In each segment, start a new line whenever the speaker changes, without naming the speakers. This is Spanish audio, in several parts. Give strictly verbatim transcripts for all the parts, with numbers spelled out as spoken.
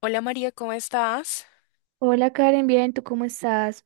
Hola María, ¿cómo estás?
Hola Karen, bien, ¿tú cómo estás?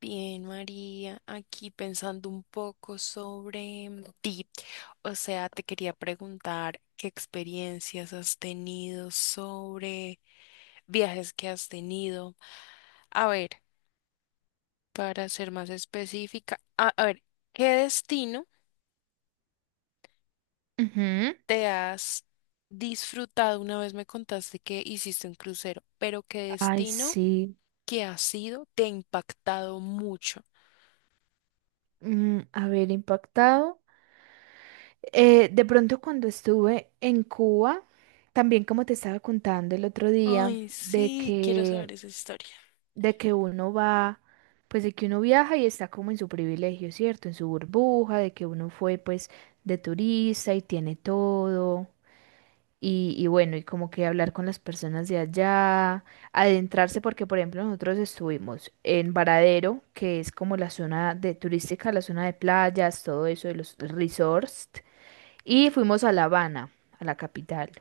Bien, María, aquí pensando un poco sobre ti. O sea, te quería preguntar qué experiencias has tenido sobre viajes que has tenido. A ver, para ser más específica, a, a ver, ¿qué destino
Ujú.
te has disfrutado? Una vez me contaste que hiciste un crucero, pero ¿qué
Ay,
destino
sí,
que has sido te ha impactado mucho?
mm, a ver, impactado. Eh, de pronto cuando estuve en Cuba, también como te estaba contando el otro día,
Ay,
de
sí, quiero
que,
saber esa historia.
de que uno va, pues de que uno viaja y está como en su privilegio, ¿cierto? En su burbuja, de que uno fue pues de turista y tiene todo. Y, y bueno, y como que hablar con las personas de allá, adentrarse, porque por ejemplo nosotros estuvimos en Varadero, que es como la zona de turística, la zona de playas, todo eso, de los resorts, y fuimos a La Habana, a la capital.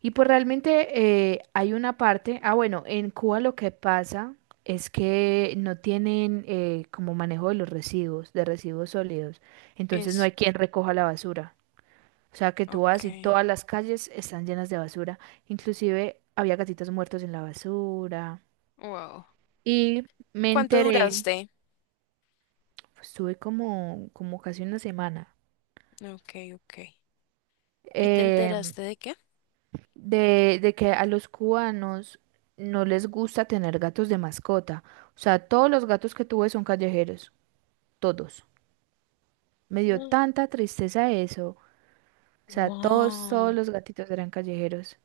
Y pues realmente eh, hay una parte, ah bueno, en Cuba lo que pasa es que no tienen eh, como manejo de los residuos, de residuos sólidos, entonces no
Es,
hay quien recoja la basura. O sea, que tú
ok.
vas y todas las calles están llenas de basura. Inclusive había gatitos muertos en la basura.
Wow.
Y me
¿Cuánto
enteré,
duraste?
pues, estuve como, como casi una semana,
Ok, ok. ¿Y te
eh,
enteraste de qué?
de, de que a los cubanos no les gusta tener gatos de mascota. O sea, todos los gatos que tuve son callejeros, todos. Me dio
Mm.
tanta tristeza eso. O sea, todos, todos
Wow.
los gatitos eran callejeros.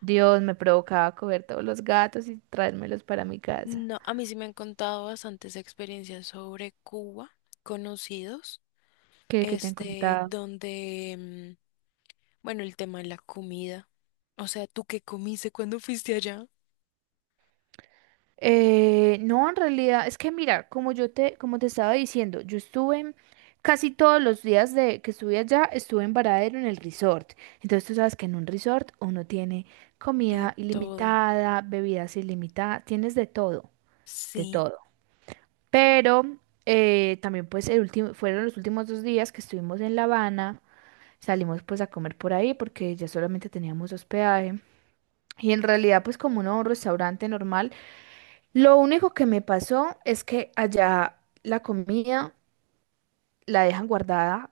Dios, me provocaba coger todos los gatos y traérmelos para mi casa.
No, a mí sí me han contado bastantes experiencias sobre Cuba, conocidos,
que, que te han
este,
contado.
donde, mm, bueno, el tema de la comida. O sea, ¿tú qué comiste cuando fuiste allá?
Eh, no, en realidad, es que mira, como yo te, como te estaba diciendo, yo estuve en- casi todos los días de que estuve allá, estuve en Varadero en el resort. Entonces tú sabes que en un resort uno tiene
De
comida
todo.
ilimitada, bebidas ilimitadas, tienes de todo, de
Sí.
todo. Pero eh, también pues el último, fueron los últimos dos días que estuvimos en La Habana, salimos pues a comer por ahí porque ya solamente teníamos hospedaje. Y en realidad pues como uno va a un restaurante normal, lo único que me pasó es que allá la comida la dejan guardada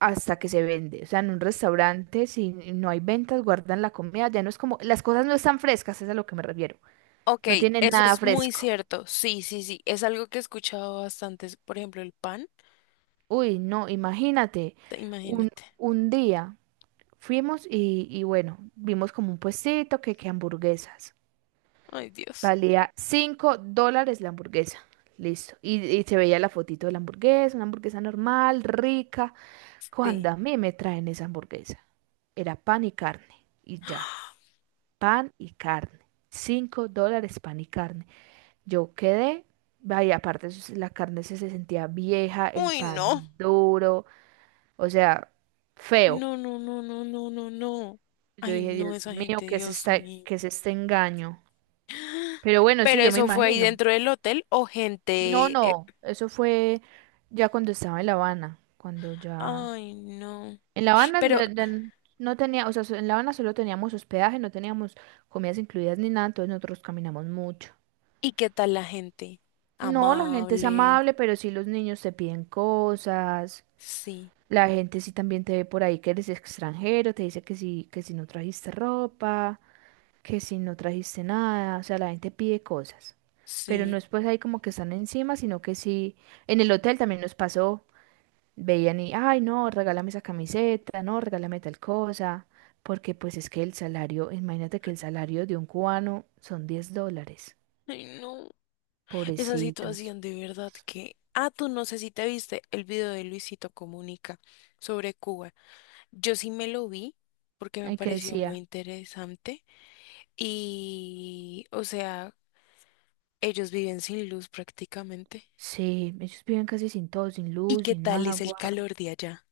hasta que se vende. O sea, en un restaurante, si no hay ventas, guardan la comida. Ya no es como, las cosas no están frescas, es a lo que me refiero.
Ok,
No tienen
eso
nada
es muy
fresco.
cierto. Sí, sí, sí. Es algo que he escuchado bastante. Por ejemplo, el pan.
Uy, no, imagínate,
Te-
un,
Imagínate.
un día fuimos y, y bueno, vimos como un puestito que, que hamburguesas.
Ay, Dios.
Valía cinco dólares la hamburguesa. Listo. Y, y se veía la fotito de la hamburguesa, una hamburguesa normal, rica. Cuando
Sí.
a mí me traen esa hamburguesa, era pan y carne, y ya, pan y carne. Cinco dólares pan y carne. Yo quedé, vaya, aparte eso sí, la carne se, se sentía vieja, el
Uy, no.
pan duro, o sea, feo.
No, no, no, no, no, no, no.
Yo
Ay,
dije,
no,
Dios
esa
mío,
gente,
¿qué es
Dios
esta-
mío.
qué es este engaño? Pero bueno, sí,
Pero
yo me
eso fue ahí
imagino.
dentro del hotel o
No,
gente. eh,
no, eso fue ya cuando estaba en La Habana, cuando ya
Ay, no.
en La Habana
Pero,
ya- ya n- no tenía, o sea, so- en La Habana solo teníamos hospedaje, no teníamos comidas incluidas ni nada, entonces nosotros caminamos mucho.
¿y qué tal la gente?
No, la gente es
Amable.
amable, pero sí los niños te piden cosas.
Sí,
La gente sí también te ve por ahí que eres extranjero, te dice que sí, que si no trajiste ropa, que si no trajiste nada, o sea, la gente pide cosas. Pero no
sí.
es pues ahí como que están encima, sino que sí, en el hotel también nos pasó. Veían y, ay, no, regálame esa camiseta, no, regálame tal cosa, porque pues es que el salario, imagínate que el salario de un cubano son diez dólares,
Ay, no. Esa
pobrecitos.
situación de verdad que. Ah, tú no sé si te viste el video de Luisito Comunica sobre Cuba. Yo sí me lo vi porque me
Ay, que
pareció muy
decía,
interesante. Y, o sea, ellos viven sin luz prácticamente.
sí, ellos viven casi sin todo, sin
¿Y
luz,
qué
sin
tal es el
agua.
calor de allá?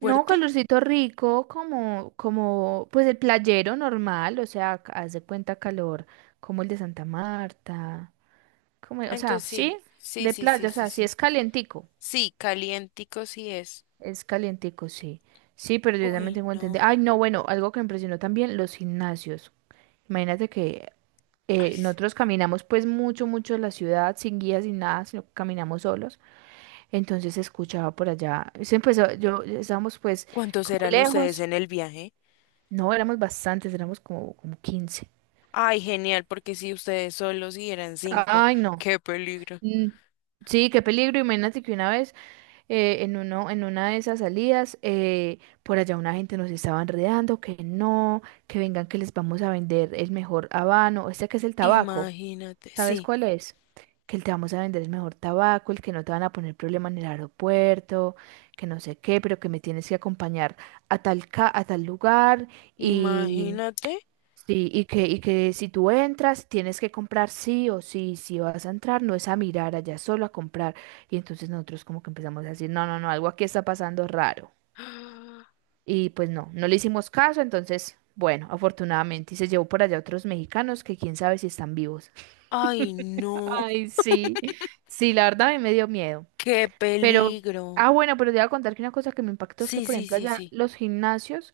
No,
¿Fuerte?
calorcito rico, como, como, pues el playero normal, o sea, ca- haz de cuenta calor, como el de Santa Marta, como, o
Ah,
sea,
entonces sí,
sí,
sí,
de
sí,
playa,
sí,
o
sí,
sea, sí
sí.
es calientico.
Sí, calientico sí es.
Es calientico, sí. Sí, pero yo también
Uy,
tengo entendido. Ay,
no.
no, bueno, algo que me impresionó también, los gimnasios. Imagínate que
Ay,
eh,
sí.
nosotros caminamos pues mucho, mucho en la ciudad, sin guía, sin nada, sino que caminamos solos. Entonces se escuchaba por allá. Se empezó, yo estábamos pues
¿Cuántos
como
serán ustedes
lejos.
en el viaje?
No, éramos bastantes, éramos como, como quince.
Ay, genial, porque si ustedes solos y eran cinco,
Ay, no.
qué peligro.
Mm, sí, qué peligro. Imagínate que una vez. Eh, en uno, en una de esas salidas, eh, por allá una gente nos estaba enredando, que no, que vengan, que les vamos a vender el mejor habano, este que es el tabaco,
Imagínate,
¿sabes
sí,
cuál es? Que te vamos a vender el mejor tabaco, el que no te van a poner problema en el aeropuerto, que no sé qué, pero que me tienes que acompañar a tal, ca- a tal lugar y
imagínate.
sí, y que, y que si tú entras, tienes que comprar sí o sí, si vas a entrar, no es a mirar allá, solo a comprar. Y entonces nosotros como que empezamos a decir, no, no, no, algo aquí está pasando raro. Y pues no, no le hicimos caso, entonces, bueno, afortunadamente, y se llevó por allá otros mexicanos que quién sabe si están vivos.
Ay, no,
Ay, sí, sí, la verdad a mí me dio miedo.
qué
Pero,
peligro.
ah, bueno, pero te voy a contar que una cosa que me impactó es que,
Sí,
por
sí,
ejemplo,
sí,
allá
sí.
los gimnasios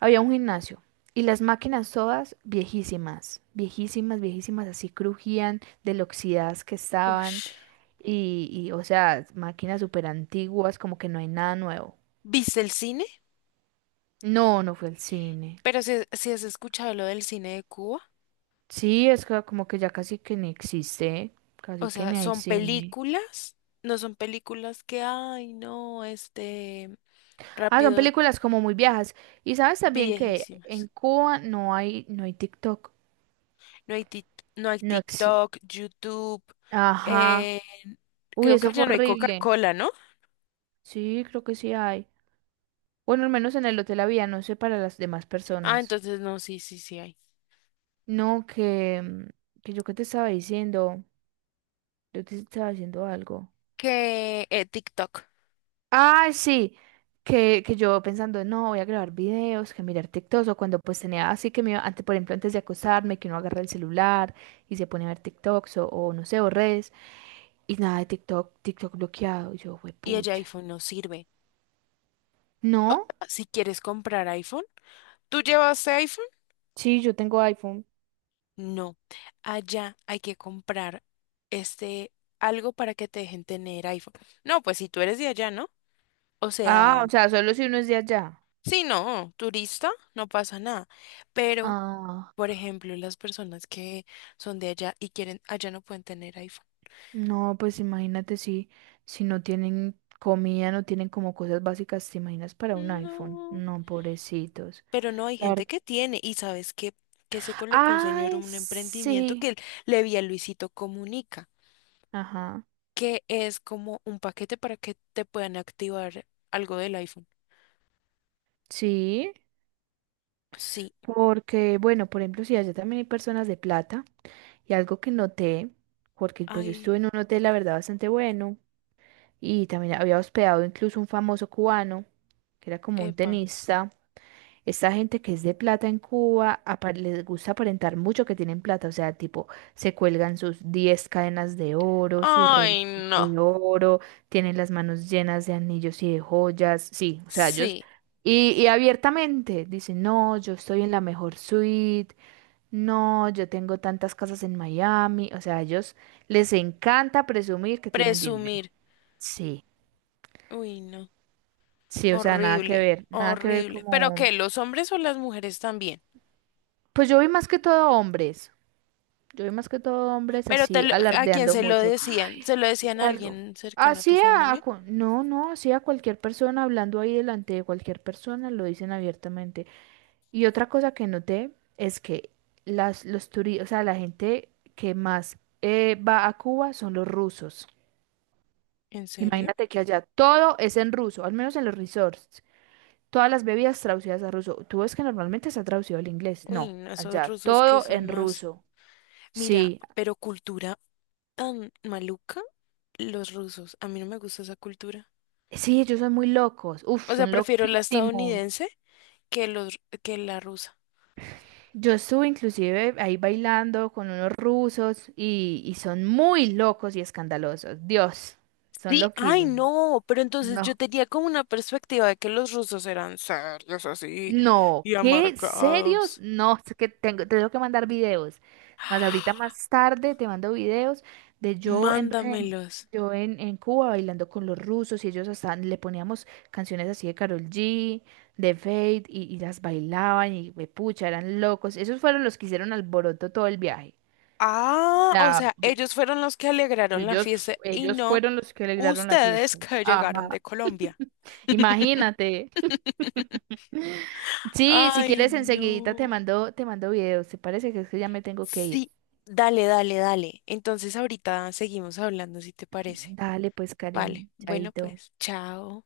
había un gimnasio y las máquinas todas viejísimas, viejísimas, viejísimas, así crujían de lo oxidadas que estaban
Ush.
y, y, o sea, máquinas súper antiguas, como que no hay nada nuevo.
¿Viste el cine?
No, no fue el cine.
Pero si, si has escuchado lo del cine de Cuba,
Sí, es que como que ya casi que ni existe, casi
o
que
sea,
ni hay
son
cine.
películas, no son películas que, ay, no, este,
Ah, son
rápido,
películas como muy viejas. Y sabes también que en
viejísimas.
Cuba no hay, no hay TikTok,
No hay, tic- no hay
no existe.
TikTok, YouTube,
Ajá.
eh,
Uy,
creo que
eso fue
allá no hay
horrible.
Coca-Cola, ¿no?
Sí, creo que sí hay. Bueno, al menos en el hotel había, no sé para las demás
Ah,
personas.
entonces no, sí, sí, sí hay.
No, que, mm, que yo qué te estaba diciendo, yo te estaba diciendo algo.
Que eh, TikTok
Ah, sí, que, que yo pensando, no, voy a grabar videos, que mirar TikToks, o cuando pues tenía así que me iba, antes, por ejemplo, antes de acostarme, que uno agarra el celular y se pone a ver TikToks o, o no sé, o redes, y nada de TikTok, TikTok bloqueado, y yo,
y el
pucha.
iPhone no sirve.
No,
Si quieres comprar iPhone, ¿tú llevas iPhone?
sí, yo tengo iPhone.
No, allá hay que comprar este algo para que te dejen tener iPhone. No, pues si tú eres de allá, ¿no? O
Ah,
sea,
o sea, solo si uno es de allá.
sí, no, turista, no pasa nada. Pero,
Ah.
por ejemplo, las personas que son de allá y quieren, allá no pueden tener iPhone.
No, pues imagínate si, si no tienen comida, no tienen como cosas básicas, ¿te imaginas para un iPhone?
No,
No, pobrecitos.
pero no hay
La
gente
ver-
que tiene. Y sabes que, que se colocó un señor
Ay,
un emprendimiento
sí.
que él le vi a Luisito Comunica,
Ajá.
que es como un paquete para que te puedan activar algo del iPhone.
Sí,
Sí,
porque, bueno, por ejemplo, si allá también hay personas de plata, y algo que noté, porque pues yo
ay,
estuve en un hotel, la verdad, bastante bueno, y también había hospedado incluso un famoso cubano, que era como un
epa.
tenista. Esta gente que es de plata en Cuba apa- les gusta aparentar mucho que tienen plata, o sea, tipo, se cuelgan sus diez cadenas de oro, sus relojes
Ay, no.
de oro, tienen las manos llenas de anillos y de joyas, sí, o sea, ellos,
Sí,
y, y abiertamente dicen, no, yo estoy en la mejor suite, no, yo tengo tantas casas en Miami, o sea, a ellos les encanta presumir que tienen dinero,
presumir.
sí,
Uy, no.
sí, o sea, nada que
Horrible,
ver, nada que ver
horrible. ¿Pero
como,
qué? ¿Los hombres o las mujeres también?
pues yo vi más que todo hombres. Yo vi más que todo hombres
¿Pero te
así
lo- a quién
alardeando
se lo
mucho.
decían? ¿Se lo
Y
decían a
algo.
alguien cercano a tu
Así a,
familia?
cu- no, no, así a cualquier persona, hablando ahí delante de cualquier persona, lo dicen abiertamente. Y otra cosa que noté es que las, los turistas, o sea, la gente que más eh, va a Cuba son los rusos.
¿En serio?
Imagínate que allá todo es en ruso, al menos en los resorts. Todas las bebidas traducidas a ruso. Tú ves que normalmente se ha traducido al inglés.
Uy,
No,
no, esos
allá
rusos que
todo
son
en
más...
ruso.
Mira,
Sí,
pero cultura tan maluca, los rusos. A mí no me gusta esa cultura.
sí, ellos son muy locos, uf,
O sea,
son
prefiero la
loquísimos.
estadounidense que los que la rusa.
Yo estuve inclusive ahí bailando con unos rusos y, y son muy locos y escandalosos. Dios, son
Sí, ay
loquísimos.
no, pero entonces yo
No.
tenía como una perspectiva de que los rusos eran serios así
No,
y
¿qué? ¿Serios?
amargados.
No, es que tengo, te tengo que mandar videos. Más ahorita más tarde te mando videos de yo en, em,
Mándamelos.
yo en, en Cuba bailando con los rusos y ellos hasta le poníamos canciones así de Karol G, de Fate y, y las bailaban y me pucha, eran locos. Esos fueron los que hicieron alboroto todo el viaje.
Ah, o
Sea,
sea,
yo-
ellos fueron los que alegraron la
ellos,
fiesta y
ellos
no
fueron los que alegraron la
ustedes
fiesta.
que llegaron
Ajá.
de Colombia.
Imagínate. Sí, si
Ay,
quieres enseguidita te
no.
mando, te mando videos. ¿Te parece que es que ya me tengo que ir?
Sí, dale, dale, dale. Entonces ahorita seguimos hablando si te parece.
Dale, pues,
Vale,
Karen,
bueno
chaito.
pues, chao.